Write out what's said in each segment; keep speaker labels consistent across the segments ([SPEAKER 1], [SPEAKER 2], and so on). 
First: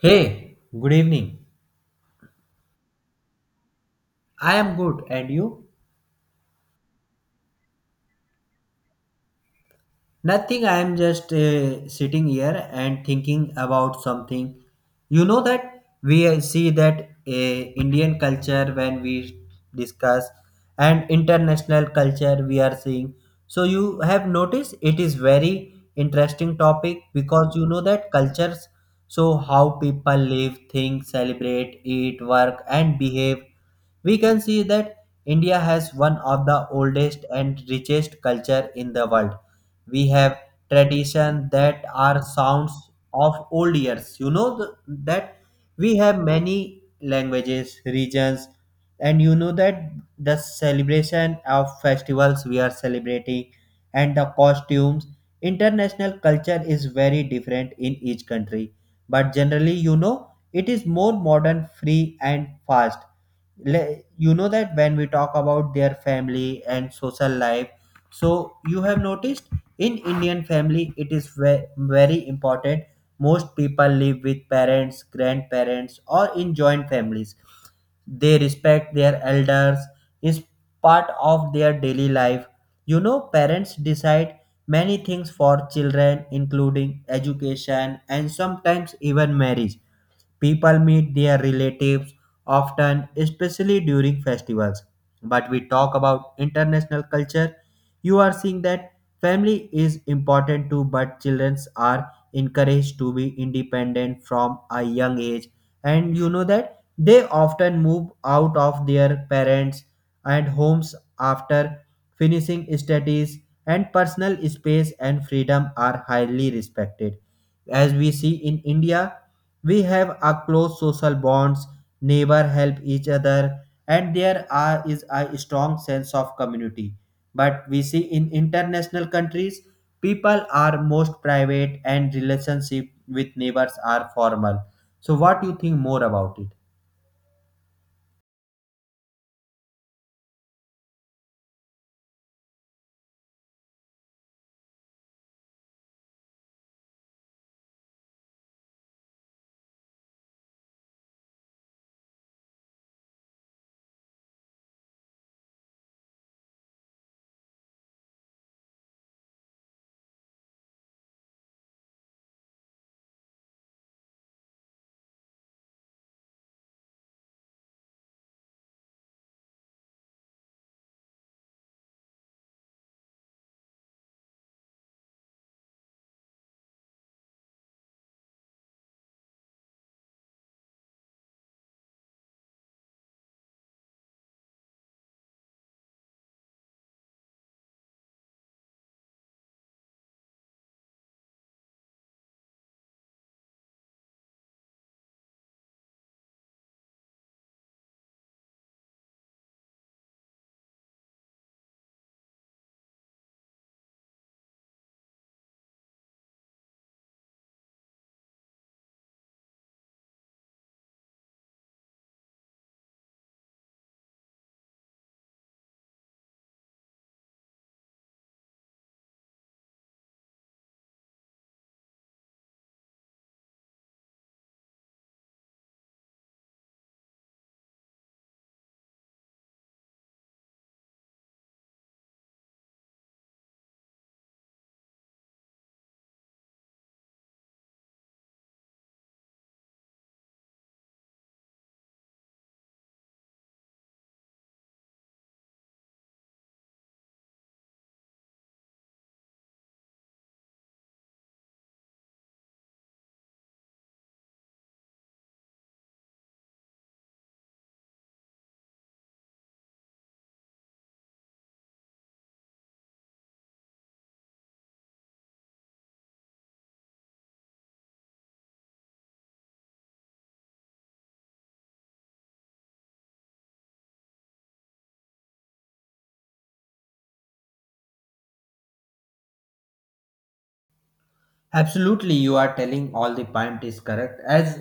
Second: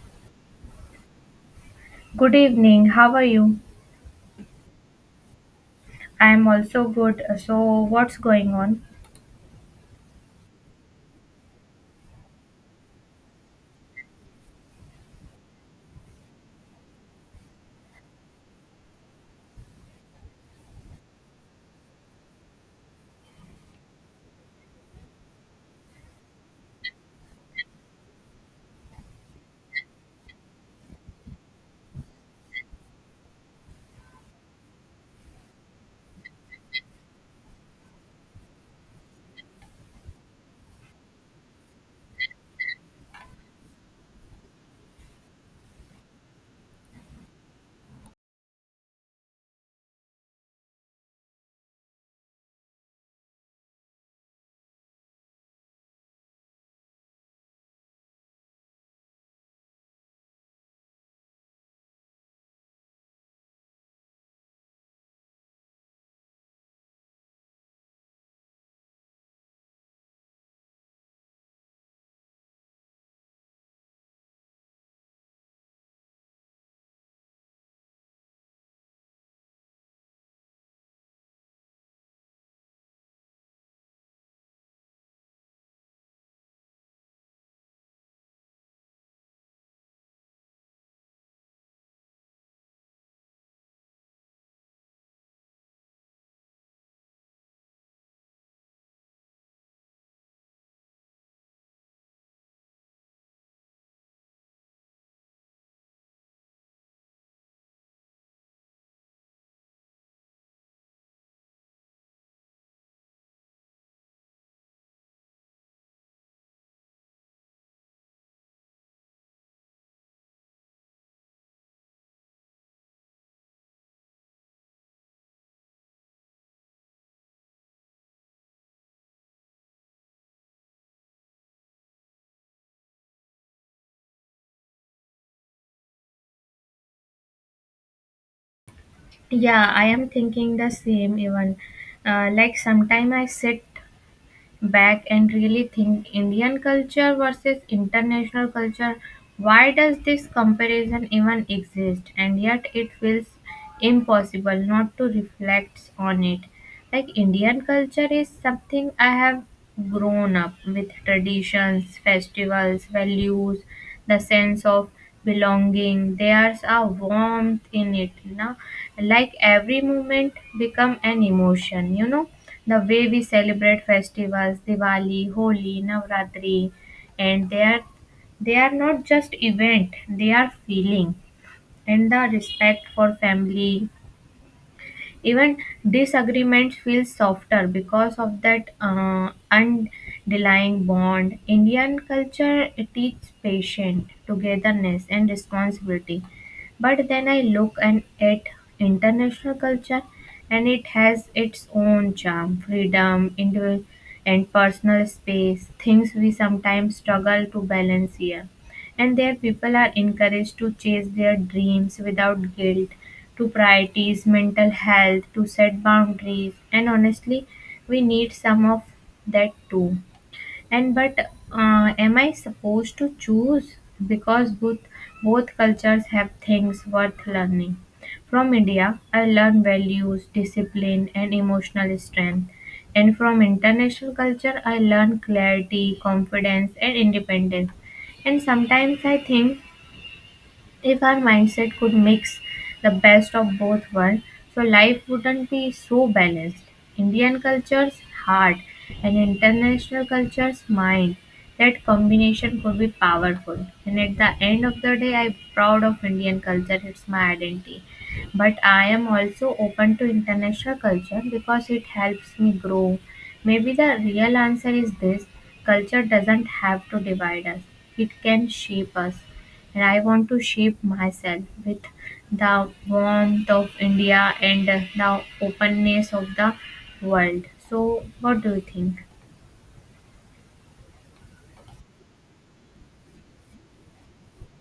[SPEAKER 1] Hey, good evening.
[SPEAKER 2] Good evening. How are you?
[SPEAKER 1] I am good, and you?
[SPEAKER 2] I'm also good. So, what's going on?
[SPEAKER 1] Nothing, I am just sitting here and thinking about something. You know that we see that Indian culture when we discuss and international culture we are seeing. So you have noticed it is very interesting topic because you know that cultures, so how people live, think, celebrate, eat, work and behave. We can see that India has one of the oldest and richest culture in the world. We have tradition that are sounds of old years, you know, that we have many languages, regions, and you know that the celebration of festivals we are celebrating, and the costumes. International culture is very different in each country, but generally you know it is more modern, free and fast. You know that when we talk about their family and social life, so you have noticed in Indian family it is very important. Most people live with parents, grandparents, or in joint families. They respect their elders, is part of their daily life. You know, parents decide many things for children including education and sometimes even marriage. People meet their relatives often, especially during festivals. But we talk about international culture. You are seeing that family is important too, but children are encouraged to be independent from a young age. And you know that they often move out of their parents and homes after finishing studies, and personal space and freedom are highly respected. As we see in India, we have a close social bonds, neighbor help each other, and there are, is a strong sense of community. But we see in international countries, people are most private and relationship with neighbors are formal. So what do you think more about it?
[SPEAKER 2] Yeah, I am thinking the same even. Like sometime I sit back and really think Indian culture versus international culture. Why does this comparison even exist? And yet it feels impossible not to reflect on it. Like Indian culture is something I have grown up with traditions, festivals, values, the sense of belonging. There's a warmth in it. Now, like every moment become an emotion, you know the way we celebrate festivals diwali holi navratri and they are not just event they are feeling and the respect for family even disagreements feel softer because of that underlying bond. Indian culture teaches patience togetherness and responsibility, but then I look and at international culture, and it has its own charm freedom individual and personal space, things we sometimes struggle to balance here. And there people are encouraged to chase their dreams without guilt, to prioritize mental health, to set boundaries. And honestly, we need some of that too. And but uh, am i supposed to choose, because both cultures have things worth learning. From India I learn values discipline and emotional strength, and from international culture I learn clarity confidence and independence. And sometimes I think, if our mindset could mix the best of both worlds, so life wouldn't be so balanced. Indian culture's heart and international culture's mind. That combination could be powerful. And at the end of the day, I'm proud of Indian culture. It's my identity. But I am also open to international culture because it helps me grow. Maybe the real answer is this: culture doesn't have to divide us, it can shape us, and I want to shape myself with the warmth of India and the openness of the world. So, what do you think?
[SPEAKER 1] Absolutely, you are telling all the point is correct. As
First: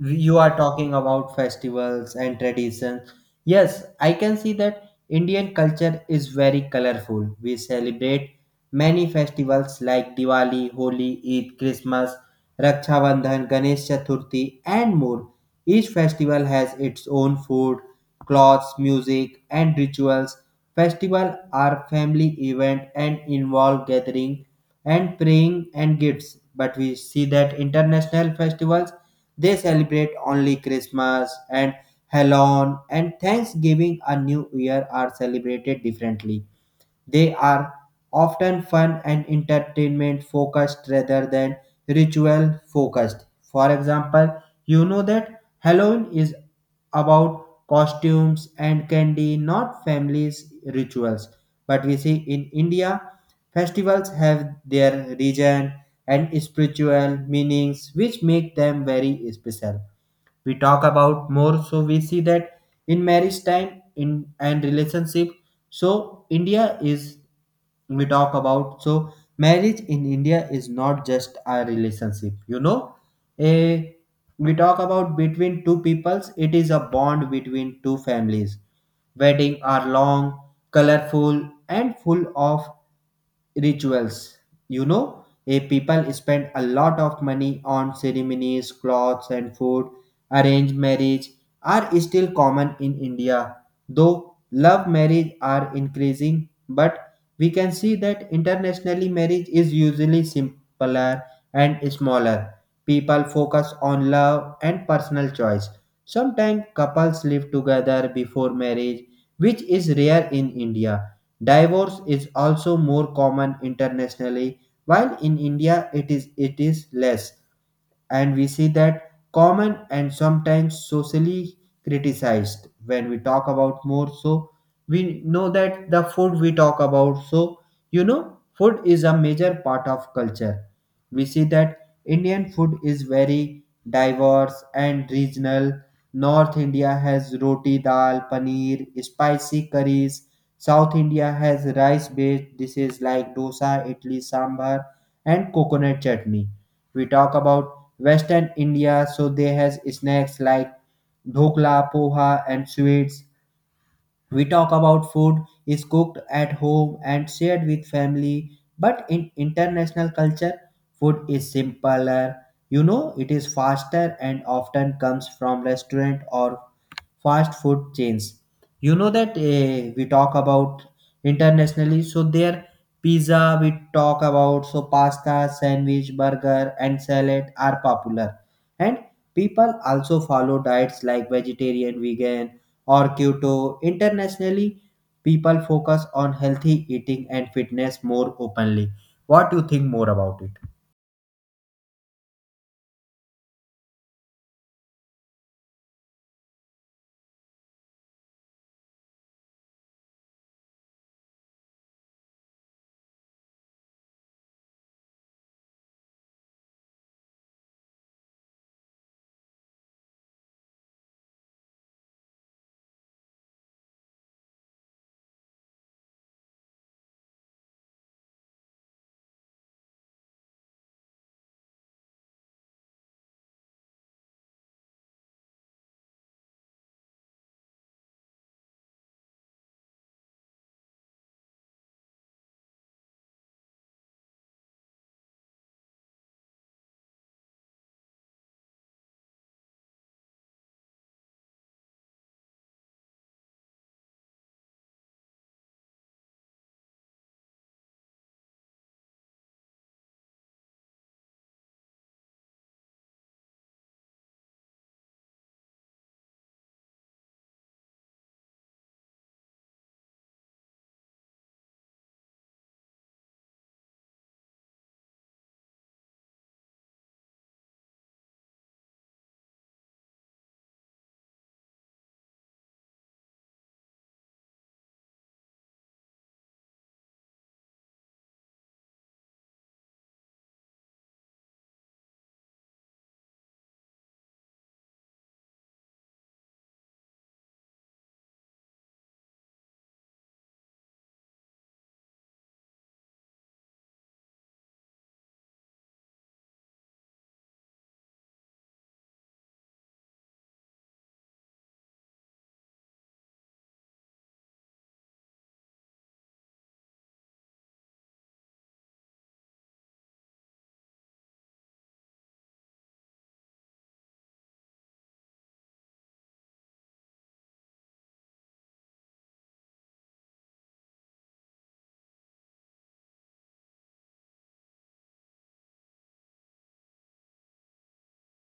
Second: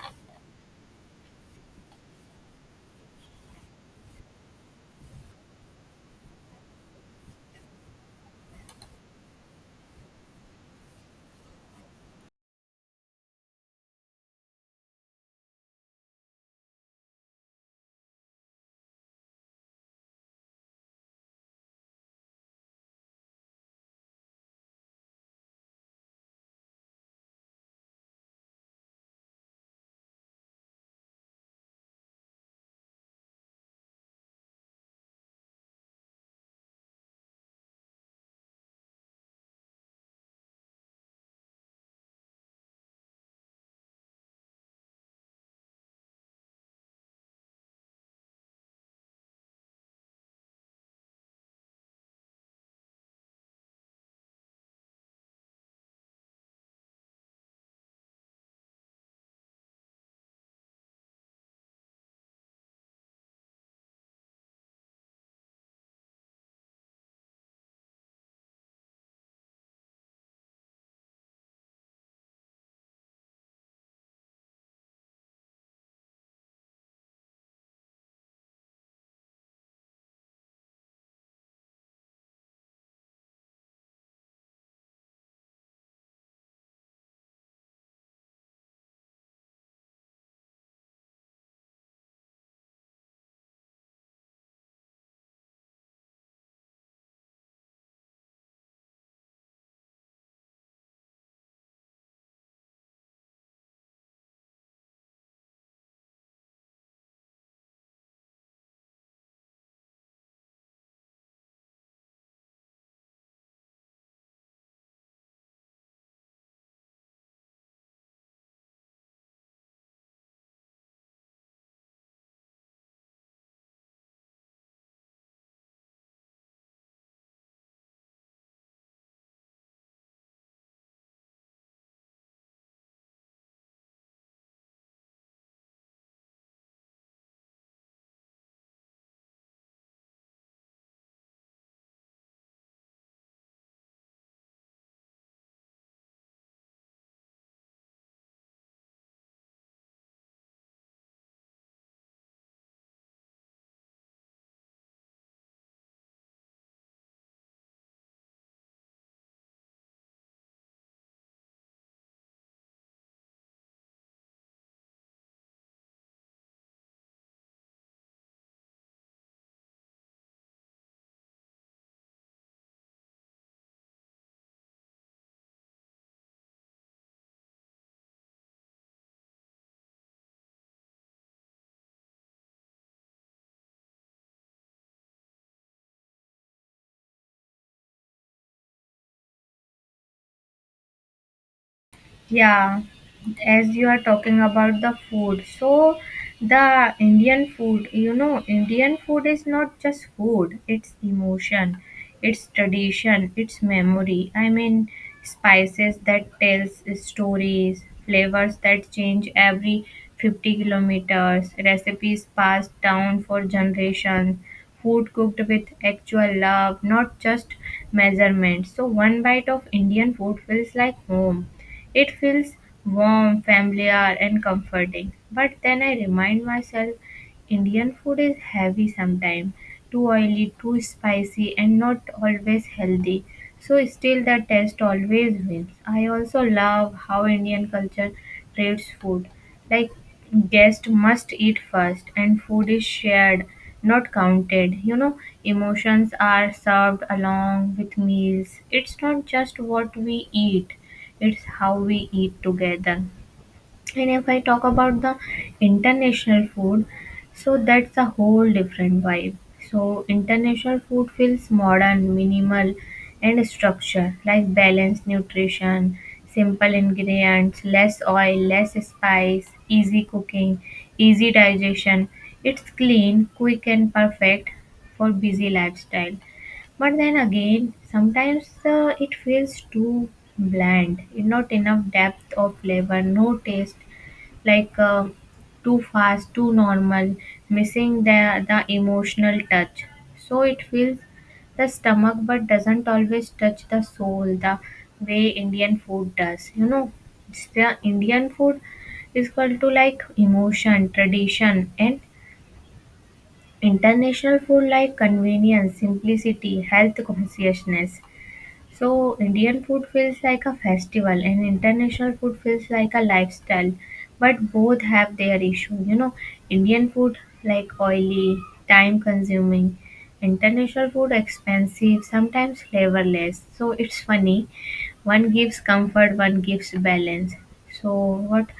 [SPEAKER 1] you are talking about festivals and traditions, yes, I can see that Indian culture is very colorful. We celebrate many festivals like Diwali, Holi, Eid, Christmas, Raksha Bandhan, Ganesh Chaturthi, and more. Each festival has its own food, clothes, music, and rituals. Festivals are family event and involve gathering and praying and gifts. But we see that international festivals, they celebrate only Christmas and Halloween and Thanksgiving, a new year are celebrated differently. They are often fun and entertainment focused rather than ritual focused. For example, you know that Halloween is about costumes and candy, not families' rituals. But we see in India, festivals have their region and spiritual meanings which make them very special. We talk about more, so we see that in marriage time in and relationship, so India is, we talk about, so marriage in India is not just a relationship. You know, a, we talk about between two peoples. It is a bond between two families. Wedding are long, colorful, and full of rituals. You know, a people spend a lot of money on ceremonies, clothes, and food. Arranged marriage are still common in India, though love marriage are increasing, but we can see that internationally marriage is usually simpler and smaller. People focus on love and personal choice. Sometimes couples live together before marriage, which is rare in India. Divorce is also more common internationally, while in India it is less, and we see that common and sometimes socially criticized. When we talk about more, so we know that the food, we talk about, so you know food is a major part of culture. We see that Indian food is very diverse and regional. North India has roti, dal, paneer, spicy curries. South India has rice based dishes like dosa, idli, sambar and coconut chutney. We talk about Western India, so they has snacks like dhokla, poha, and sweets. We talk about food is cooked at home and shared with family, but in international culture, food is simpler. You know, it is faster and often comes from restaurant or fast food chains. You know that we talk about internationally, so their pizza, we talk about, so pasta, sandwich, burger, and salad are popular. And people also follow diets like vegetarian, vegan, or keto. Internationally, people focus on healthy eating and fitness more openly. What do you think more about it?
[SPEAKER 2] Yeah, as you are talking about the food, so the Indian food, you know, Indian food is not just food, it's emotion, it's tradition, it's memory. I mean, spices that tells stories, flavors that change every 50 kilometers, recipes passed down for generations, food cooked with actual love, not just measurements. So one bite of Indian food feels like home. It feels warm, familiar, and comforting. But then I remind myself, Indian food is heavy sometimes, too oily, too spicy, and not always healthy. So, still, the taste always wins. I also love how Indian culture treats food. Like, guests must eat first, and food is shared, not counted. You know, emotions are served along with meals. It's not just what we eat, it's how we eat together. And if I talk about the international food, so that's a whole different vibe. So international food feels modern, minimal, and structured, like balanced nutrition, simple ingredients, less oil, less spice, easy cooking, easy digestion. It's clean, quick, and perfect for busy lifestyle. But then again, sometimes it feels too bland, not enough depth of flavor, no taste, like too fast, too normal, missing the emotional touch. So it fills the stomach, but doesn't always touch the soul the way Indian food does. You know, it's the Indian food is equal to like emotion, tradition, and international food like convenience, simplicity, health consciousness. So Indian food feels like a festival and international food feels like a lifestyle, but both have their issue. You know, Indian food like oily, time consuming, international food expensive, sometimes flavorless. So it's funny. One gives comfort, one gives balance. So what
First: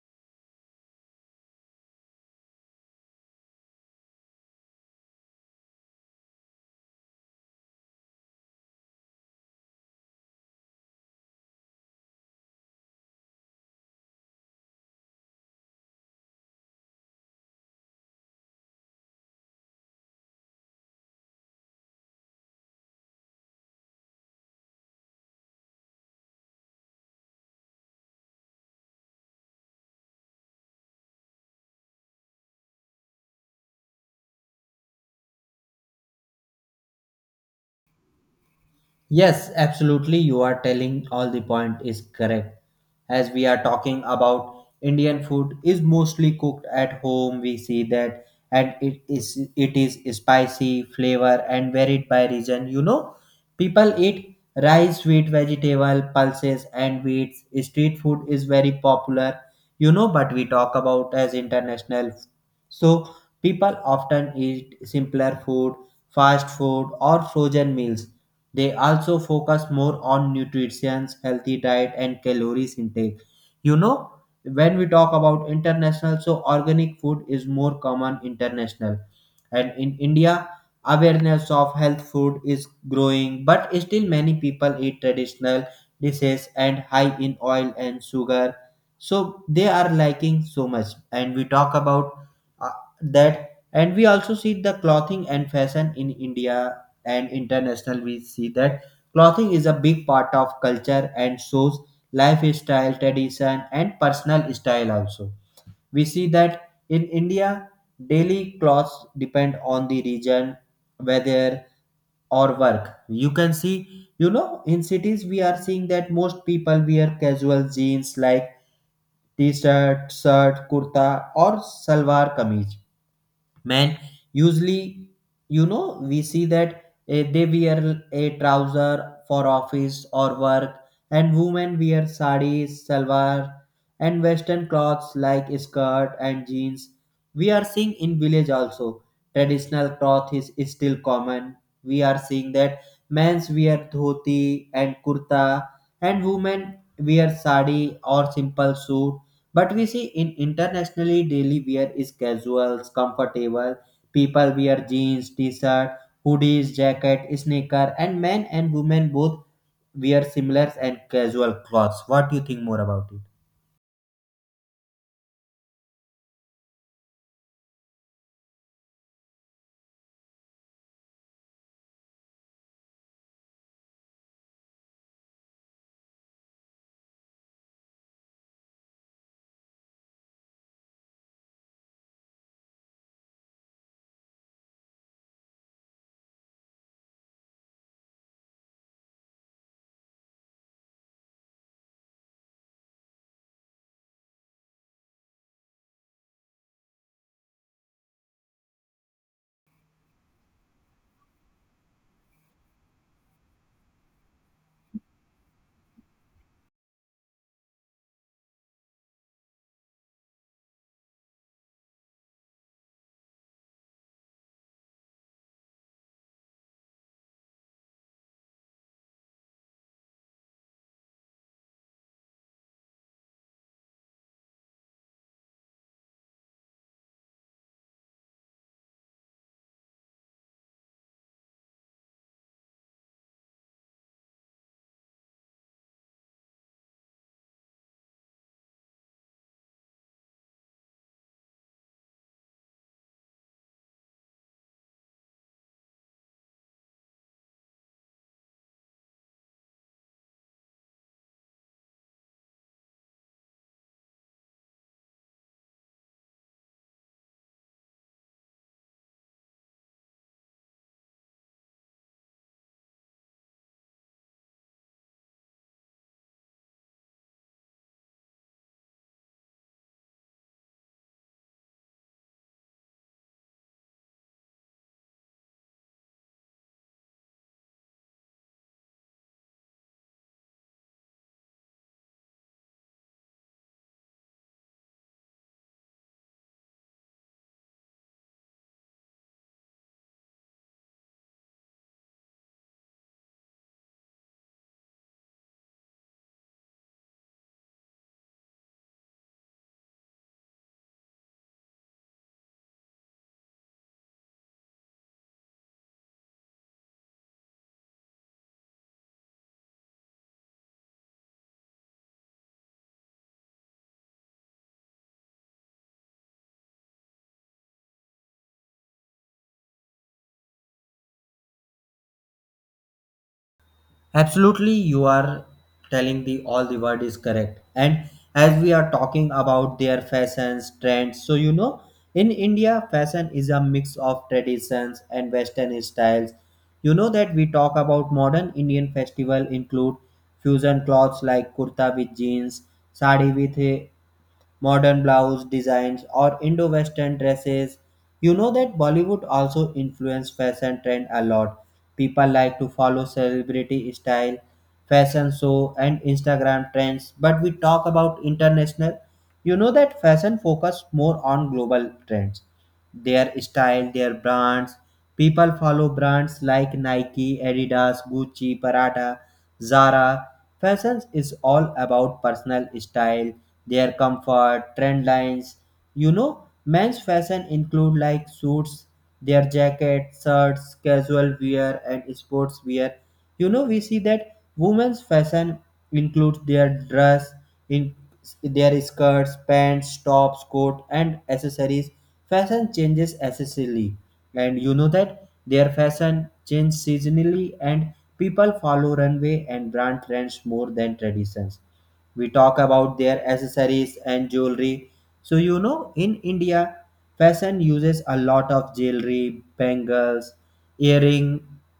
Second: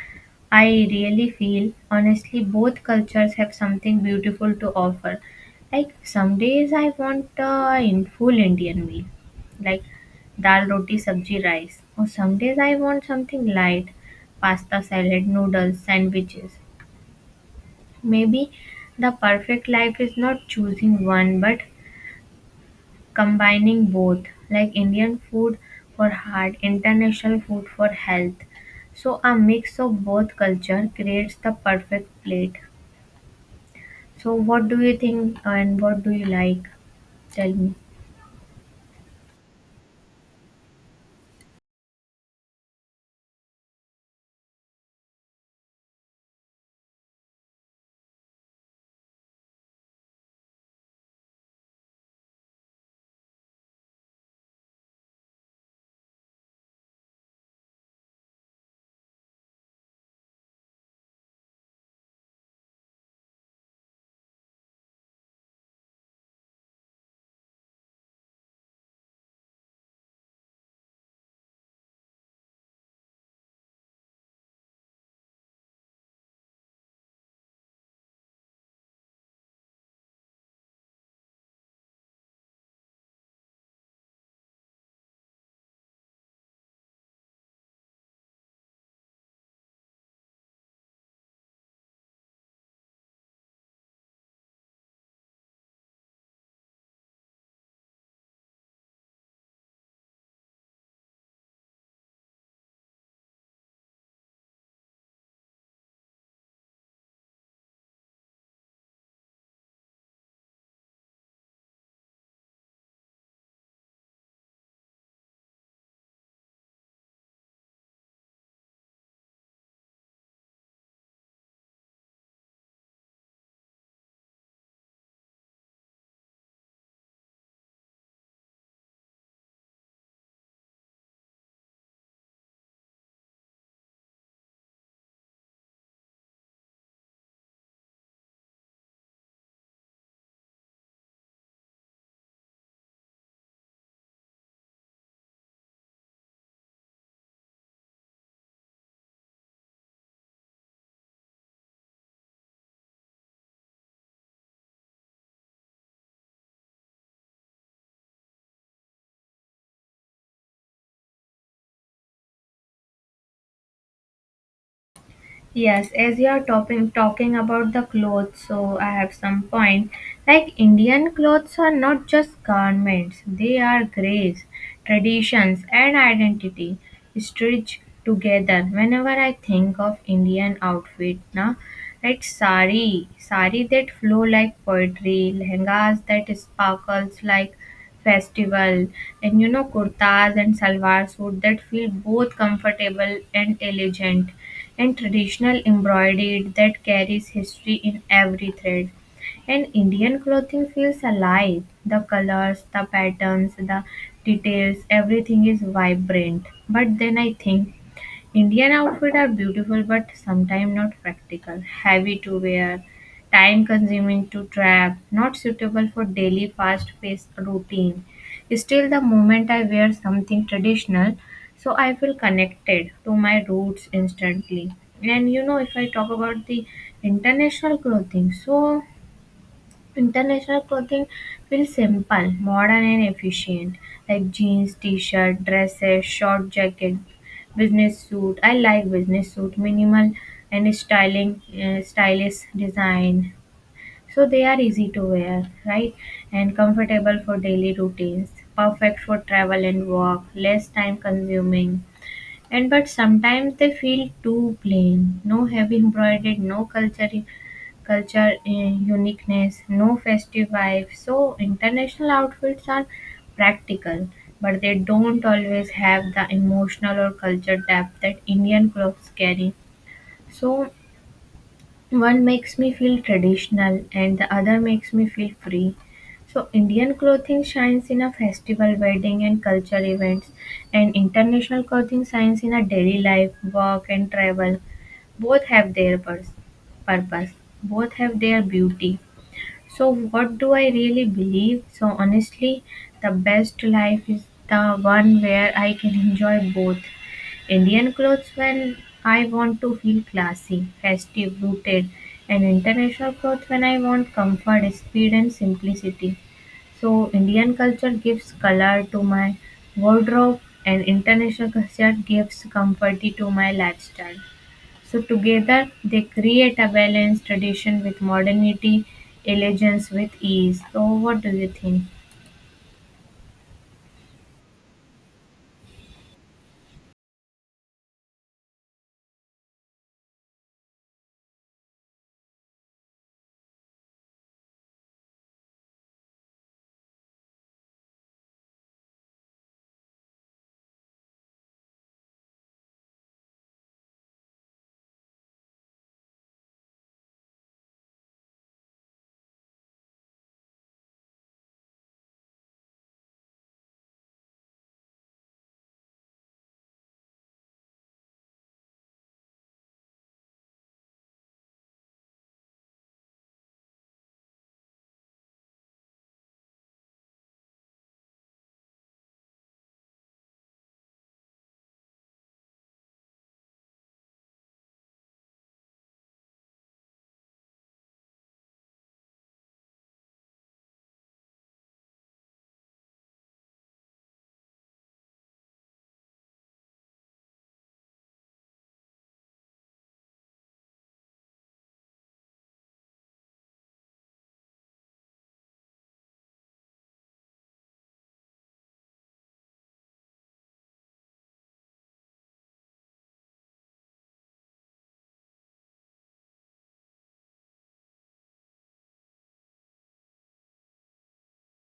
[SPEAKER 2] I really feel, honestly, both cultures have something beautiful to offer. Like some days I want a in full Indian meal like dal roti sabji rice. Or some days I want something light, pasta salad, noodles, sandwiches. Maybe the perfect life is not choosing one but combining both, like Indian food for heart, international food for health. So a mix of both culture creates the perfect plate. So what do you think and what do you like? Tell me.
[SPEAKER 1] Yes, absolutely. You are telling all the point is correct. As we are talking about Indian food is mostly cooked at home, we see that, and it is spicy, flavor and varied by region. You know, people eat rice, sweet vegetable, pulses and wheats. Street food is very popular, you know, but we talk about as international. So people often eat simpler food, fast food or frozen meals. They also focus more on nutrition, healthy diet, and calories intake. You know, when we talk about international, so organic food is more common international. And in India, awareness of health food is growing, but still many people eat traditional dishes and high in oil and sugar. So they are liking so much. And we talk about uh, that, and we also see the clothing and fashion in India and international. We see that clothing is a big part of culture and shows lifestyle, tradition and personal style also. We see that in India, daily clothes depend on the region, weather or work. You can see, you know, in cities we are seeing that most people wear casual jeans like t-shirt, shirt, kurta or salwar kameez. Man usually, you know, we see that they wear a trouser for office or work, and women wear sarees, salwar and western clothes like skirt and jeans. We are seeing in village also traditional cloth is still common. We are seeing that men's wear dhoti and kurta, and women wear sari or simple suit. But we see in internationally daily wear is casuals, comfortable. People wear jeans, t-shirt, hoodies, jacket, sneaker, and men and women both wear similar and casual clothes. What do you think more about it?
[SPEAKER 2] Yes, as you are talking about the clothes, so I have some point. Like Indian clothes are not just garments; they are graves, traditions, and identity stitched together. Whenever I think of Indian outfit, na, like sari that flow like poetry, lehengas that sparkles like festival, and you know kurtas and salwar suit that feel both comfortable and elegant and traditional embroidery that carries history in every thread. And Indian clothing feels alive. The colors, the patterns, the details, everything is vibrant. But then I think Indian outfits are beautiful but sometimes not practical, heavy to wear, time consuming to trap, not suitable for daily fast paced routine. Still, the moment I wear something traditional, so I feel connected to my roots instantly. And you know, if I talk about the international clothing, so international clothing feels simple, modern and efficient, like jeans, t-shirt, dresses, short jacket, business suit. I like business suit, minimal and styling, stylish design. So they are easy to wear, right? And comfortable for daily routines, perfect for travel and work, less time consuming. And but sometimes they feel too plain, no heavy embroidered, no culture and uniqueness, no festive vibe. So international outfits are practical, but they don't always have the emotional or culture depth that Indian clothes carry. So one makes me feel traditional and the other makes me feel free. So Indian clothing shines in a festival wedding and cultural events, and international clothing shines in a daily life work and travel. Both have their pers- purpose, both have their beauty. So, what do I really believe? So, honestly, the best life is the one where I can enjoy both: Indian clothes when I want to feel classy, festive, rooted, and international clothes when I want comfort, speed, and simplicity. So, Indian culture gives color to my wardrobe, and international culture gives comfort to my lifestyle. So together they create a balanced tradition with modernity, elegance with ease. So what do you think?
[SPEAKER 1] Absolutely, you are telling the all the word is correct. And as we are talking about their fashions, trends, so you know, in India, fashion is a mix of traditions and Western styles. You know that we talk about modern Indian festival include fusion clothes like kurta with jeans, sari with modern blouse designs or indo-western dresses. You know that Bollywood also influenced fashion trend a lot. People like to follow celebrity style, fashion show and Instagram trends. But we talk about international, you know that fashion focus more on global trends, their style, their brands. People follow brands like Nike, Adidas, Gucci, Prada, Zara. Fashion is all about personal style, their comfort, trend lines. You know, men's fashion include like suits, their jackets, shirts, casual wear, and sports wear. You know, we see that women's fashion includes their dress, in their skirts, pants, tops, coat, and accessories. Fashion changes accessorily, and you know that their fashion changes seasonally, and people follow runway and brand trends more than traditions. We talk about their accessories and jewelry, so you know in India fashion uses a lot of jewelry, bangles, earring,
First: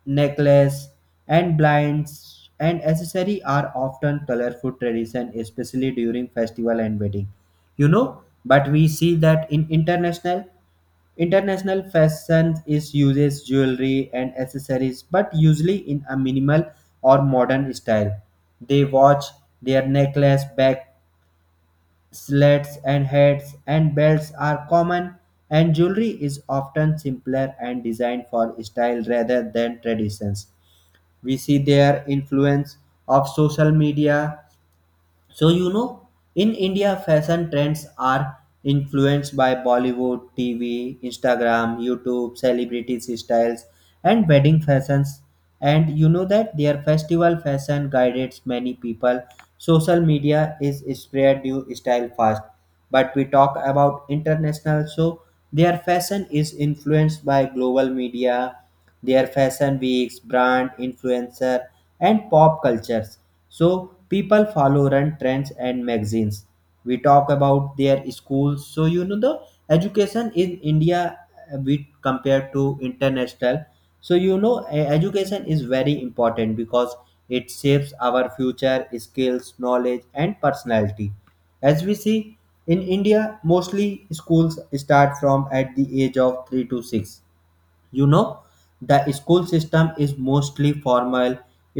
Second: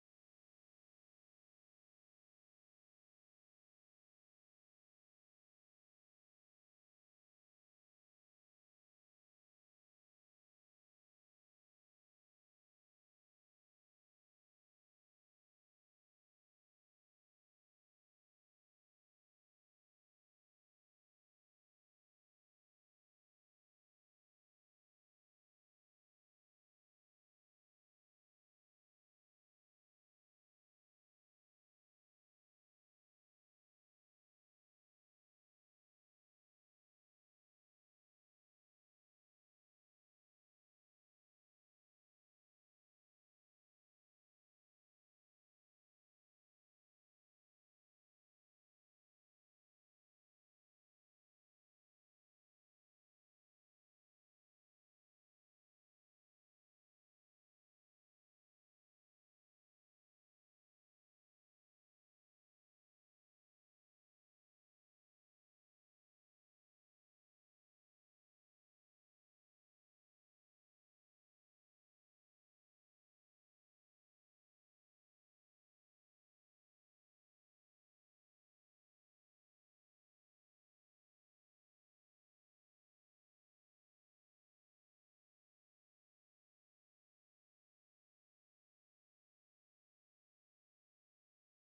[SPEAKER 1] necklace and blinds, and accessory are often colorful tradition especially during festival and wedding. You know, but we see that in international, international fashion is uses jewelry and accessories, but usually in a minimal or modern style. They watch, their necklace, bag, slats, and hats, and belts are common. And jewelry is often simpler and designed for style rather than traditions. We see their influence of social media, so, you know, in India, fashion trends are influenced by Bollywood, TV, Instagram, YouTube, celebrities' styles, and wedding fashions. And you know that their festival fashion guides many people. Social media is spread new style fast. But we talk about international, so their fashion is influenced by global media, their fashion weeks, brand, influencer, and pop cultures. So people follow run trends and magazines. We talk about their schools. So you know the education in India we compared to international. So you know education is very important because it shapes our future skills, knowledge, and personality. As we see in India, mostly schools start from at the age of three to six. You know, the school system is mostly formal.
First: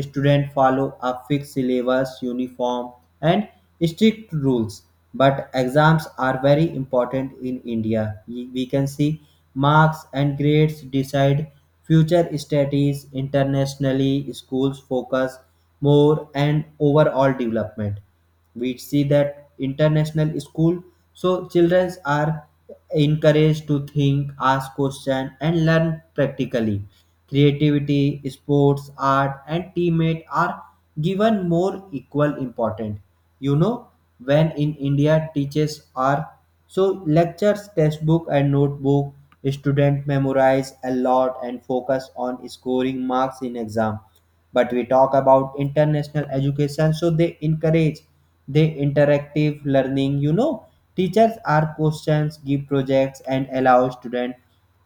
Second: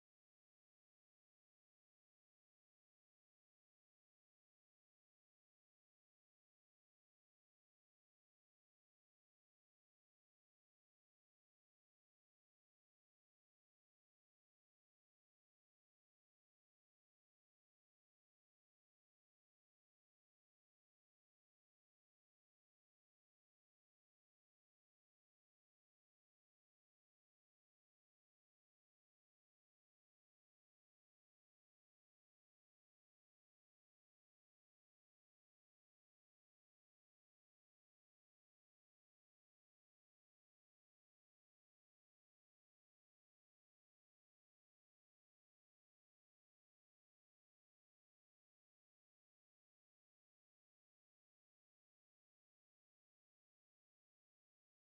[SPEAKER 1] Students follow a fixed syllabus, uniform and strict rules, but exams are very important in India. We can see marks and grades decide future studies. Internationally schools focus more and overall development. We see that international school, so children are encouraged to think, ask questions and learn practically. Creativity, sports, art and teammate are given more equal important. You know, when in India teachers are, so lectures, textbook and notebook, student memorize a lot and focus on scoring marks in exam. But we talk about international education, so they encourage the interactive learning. You know, teachers are questions, give projects and allow students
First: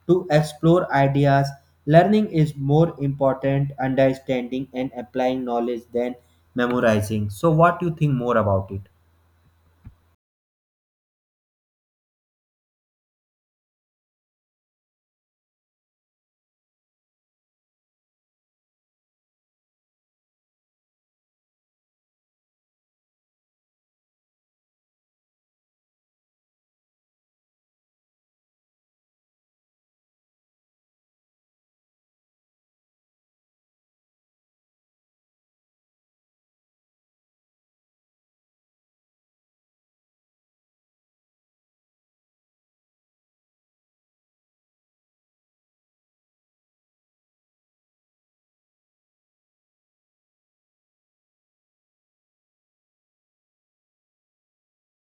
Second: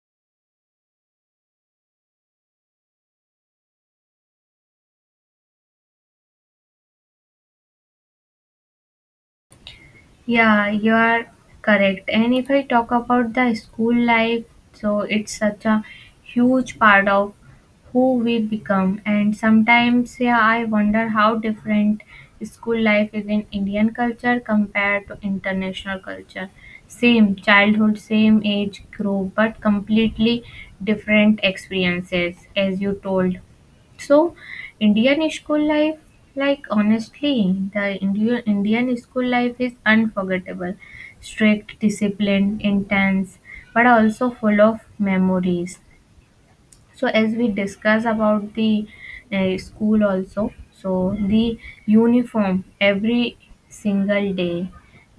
[SPEAKER 1] to explore ideas. Learning is more important understanding and applying knowledge than memorizing. So what do you think more about it?
[SPEAKER 2] Yeah, you are correct. And if I talk about the school life, so it's such a huge part of who we become. And sometimes, yeah, I wonder how different school life is in Indian culture compared to international culture. Same childhood, same age group, but completely different experiences, as you told. So, Indian school life, like honestly, the Indian school life is unforgettable. Strict, disciplined, intense, but also full of memories. So as we discuss about the school also, so the uniform every single day,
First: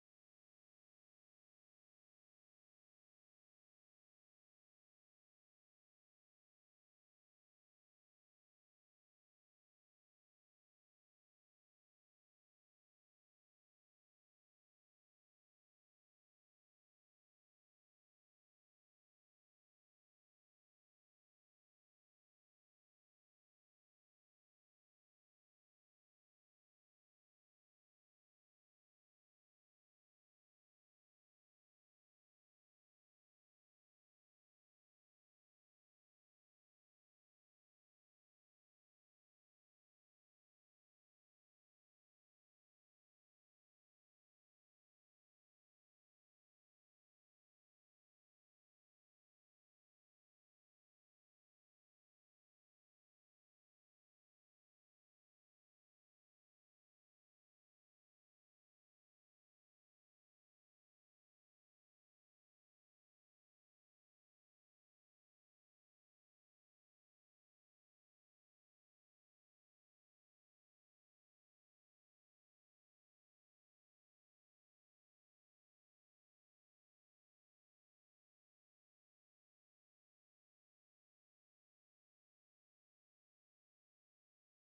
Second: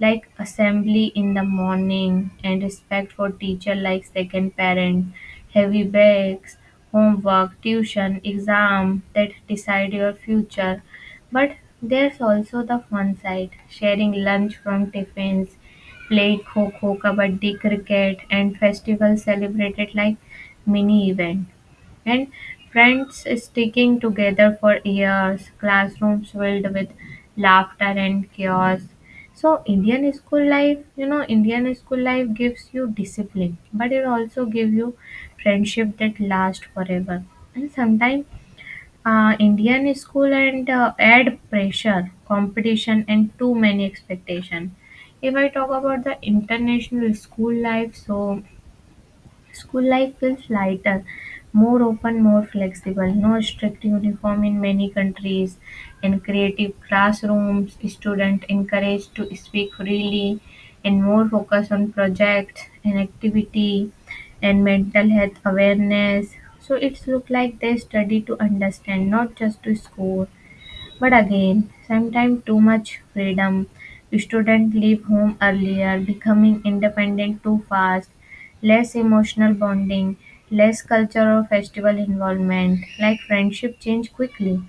[SPEAKER 2] like assembly in the morning and respect for teacher like second parent, heavy bags, homework, tuition, exam that decide your future. But there's also the fun side: sharing lunch from tiffins, played kho kho kabaddi cricket, and festivals celebrated like mini event, and friends sticking together for years, classrooms filled with laughter and chaos. So Indian school life, you know, Indian school life gives you discipline, but it also gives you friendship that lasts forever. And sometimes Indian school and add pressure, competition, and too many expectation. If I talk about the international school life, so school life feels lighter, more open, more flexible. No strict uniform in many countries. In creative classrooms, students encouraged to speak freely and more focus on projects and activity and mental health awareness. So it's look like they study to understand, not just to score. But again, sometimes too much freedom. Students leave home earlier, becoming independent too fast, less emotional bonding, less culture or festival involvement, like friendship change quickly.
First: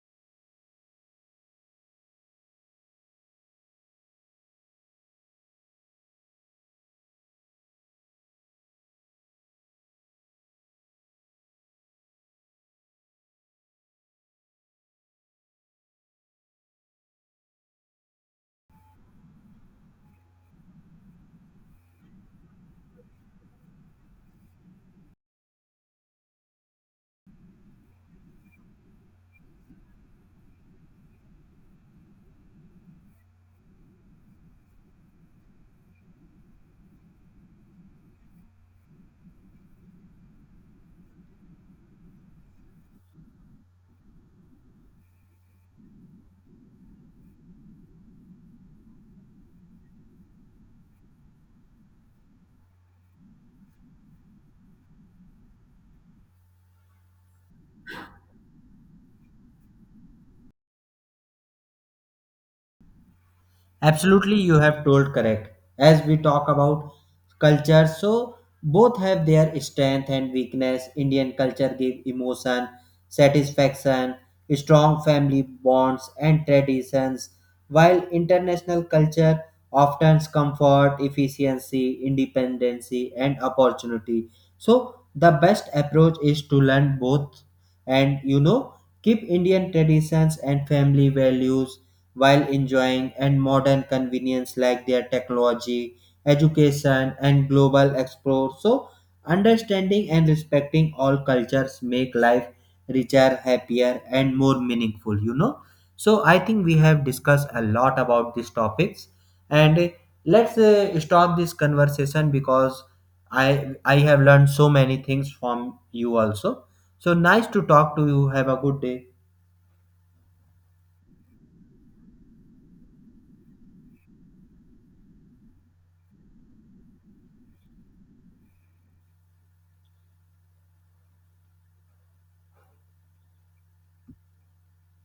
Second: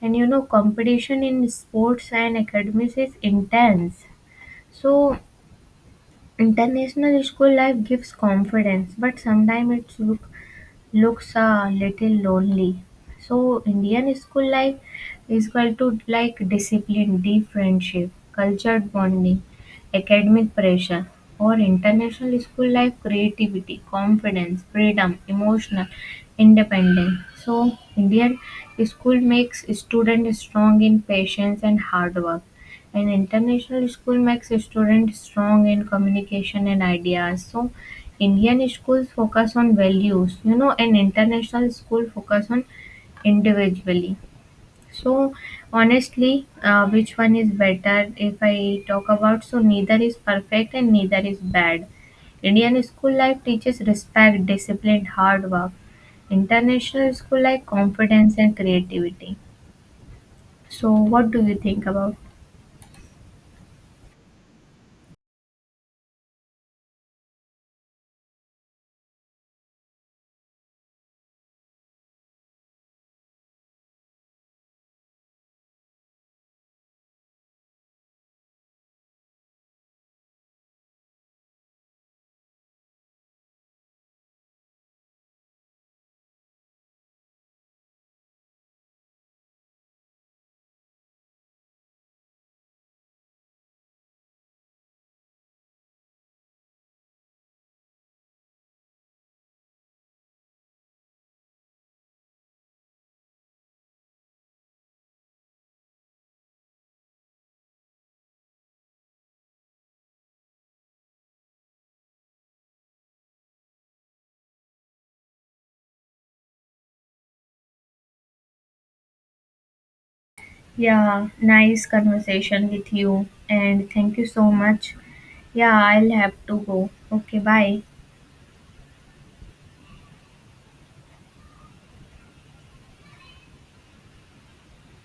[SPEAKER 2] And you know, competition in sports and academics is intense. So, international school life gives confidence, but sometimes it's looks a little lonely. So Indian school life is equal to like discipline, deep friendship, cultured bonding, academic pressure. Or international school life, creativity, confidence, freedom, emotional independence. So Indian school makes student strong in patience and hard work. And international school makes student strong in communication and ideas. So Indian schools focus on values, you know, and international school focus on individually. So honestly, which one is better? If I talk about, so neither is perfect and neither is bad. Indian school life teaches respect, discipline, hard work. International school life confidence and creativity. So what do you think about?
[SPEAKER 1] Absolutely, you have told correct. As we talk about culture, so both have their strength and weakness. Indian culture give emotion, satisfaction, strong family bonds and traditions, while international culture often comfort, efficiency, independency, and opportunity. So the best approach is to learn both, and you know keep Indian traditions and family values while enjoying and modern convenience like their technology, education and global explore. So understanding and respecting all cultures make life richer, happier and more meaningful, you know. So I think we have discussed a lot about these topics, and let's stop this conversation because I have learned so many things from you also. So nice to talk to you. Have a good day.
[SPEAKER 2] Yeah, nice conversation with you, and thank you so much. Yeah, I'll have to go. Okay, bye.